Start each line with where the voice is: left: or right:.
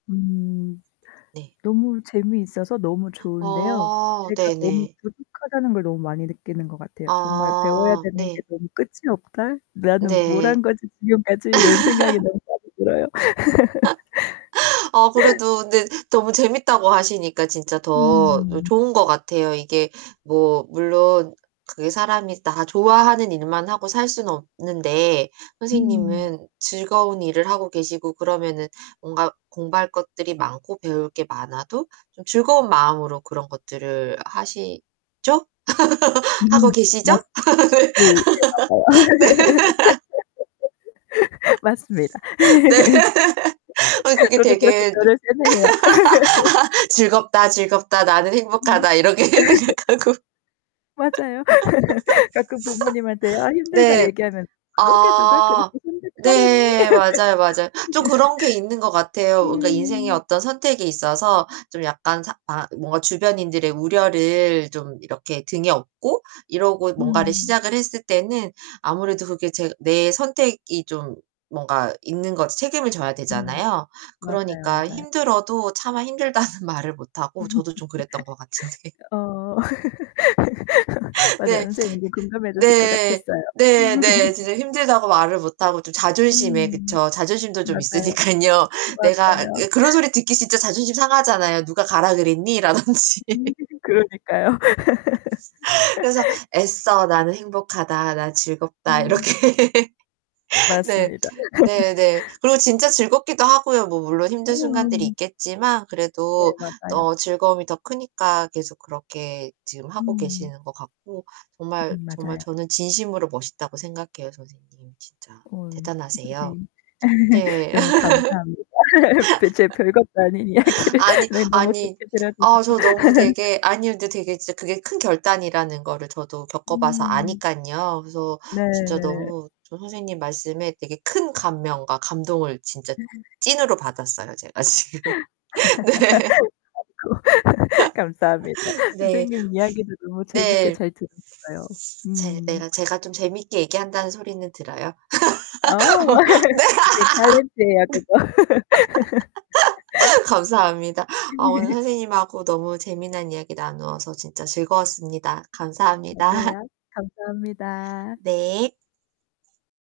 left: 음.
right: 네.
left: 너무 재미있어서 너무 좋은데요.
right: 어
left: 제가 너무
right: 네네.
left: 부족하다는 걸 너무 많이 느끼는 것 같아요. '정말 배워야
right: 아
left: 되는 게
right: 네.
left: 너무 끝이 없다. 나는 뭘
right: 네.
left: 한 거지, 지금까지?' 이런 생각이 너무 많이 들어요.
right: 아 그래도 네 너무 재밌다고 하시니까 진짜 더 요
left: 음.
right: 좋은 것 같아요. 이게 뭐 물론 그게 사람이 다 좋아하는 일만 하고 살 수는 없는데
left: 음.
right: 선생님은 즐거운 일을 하고 계시고 그러면은 뭔가 공부할 것들이 많고 배울 게 많아도 좀 즐거운 마음으로 그런 것들을 하시죠? 하고
left: 음음음.
right: 계시죠?
left: 맞스
right: 네.
left: 그 네 맞아요. 맞습니다.
right: 네. 아니 그게
left: 저도 그렇게
right: 되게 눕
left: 저를 세뇌해요.
right: '즐겁다, 즐겁다. 나는
left: 음.
right: 행복하다.' 이렇게 생각하고
left: 맞아요. 가끔 부모님한테 "아 힘들다."
right: 네.
left: 얘기하면 "그러게 누가
right: 아
left: 그렇게 선택하랬니?"
right: 네. 맞아요, 맞아. 좀
left: 그죠.
right: 그런 게 있는 것 같아요. 뭔가 인생의
left: 음.
right: 어떤 선택이 있어서 좀 약간 사 아 뭔가 주변인들의 우려를 좀 이렇게 등에 업고 이러고 뭔가를
left: 음.
right: 시작을 했을 때는 아무래도 그게 제가 내 선택이 좀 뭔가 있는 거지 책임을 져야
left: 음.
right: 되잖아요.
left: 맞아요,
right: 그러니까
left: 맞아요.
right: 힘들어도 차마 힘들다는 말을 못 하고 저도 좀 그랬던 것 같은데
left: 어. 맞아요.
right: 네.
left: 선생님이 공감해 주실 것
right: 네.
left: 같았어요.
right: 네. 네. 진짜 힘들다고 말을 못 하고 좀 자존심에
left: 음
right: 그쵸. 자존심도 좀
left: 맞아요.
right: 있으니깐요. 내가
left: 맞아요.
right: 예 그런 소리 듣기 진짜 자존심 상하잖아요, "누가 가라 그랬니?" 라든지.
left: 그러니까요.
right: 그래서 애써 '나는 행복하다. 나는 즐겁다.'
left: 음.
right: 이렇게. 네.
left: 맞습니다.
right: 네 네. 그리고 진짜 즐겁기도 하고요. 뭐 물론 힘든 순간들이
left: 어.
right: 있겠지만
left: 네.
right: 그래도
left: 맞아요.
right: 또 즐거움이 더 크니까 계속 그렇게 지금 하고
left: 음.
right: 계시는 것 같고 정말,
left: 음
right: 정말
left: 맞아요.
right: 저는 진심으로 멋있다고 생각해요 선생님 진짜.
left: 어
right: 대단하세요.
left: 선생님
right: 네.
left: 너무 감사합니다, 벼 제 별것도 아닌 이야기를
right: 아니
left: 네 너무
right: 아니
left: 좋게
right: 아
left: 들어주셔서.
right: 저 너무 되게 아니 근데 되게 진짜 그게 큰 결단이라는 거를 저도 겪어 봐서
left: 음.
right: 아니깐요. 그래서
left: 네
right: 진짜
left: 네.
right: 너무 저 선생님 말씀에 되게 큰 감명과 감동을 진짜
left: [unintelligible]
right: 찐으로 받았어요 제가 지금. 네.
left: 아이고. 감사합니다.
right: 네.
left: 선생님 이야기도 너무 재밌게
right: 네.
left: 잘 들었어요.
right: 제
left: 음.
right: 내가 제가 좀 재미있게 얘기한다는 소리는 들어요.
left: 어.
right: 네?
left: 선생님 탈렌트에요 그거.
right: 감사합니다. 아 오늘 선생님하고 너무 재미난 이야기 나누어서 진짜 즐거웠습니다. 감사합니다.
left: 맞아요. 감사합니다.
right: 네.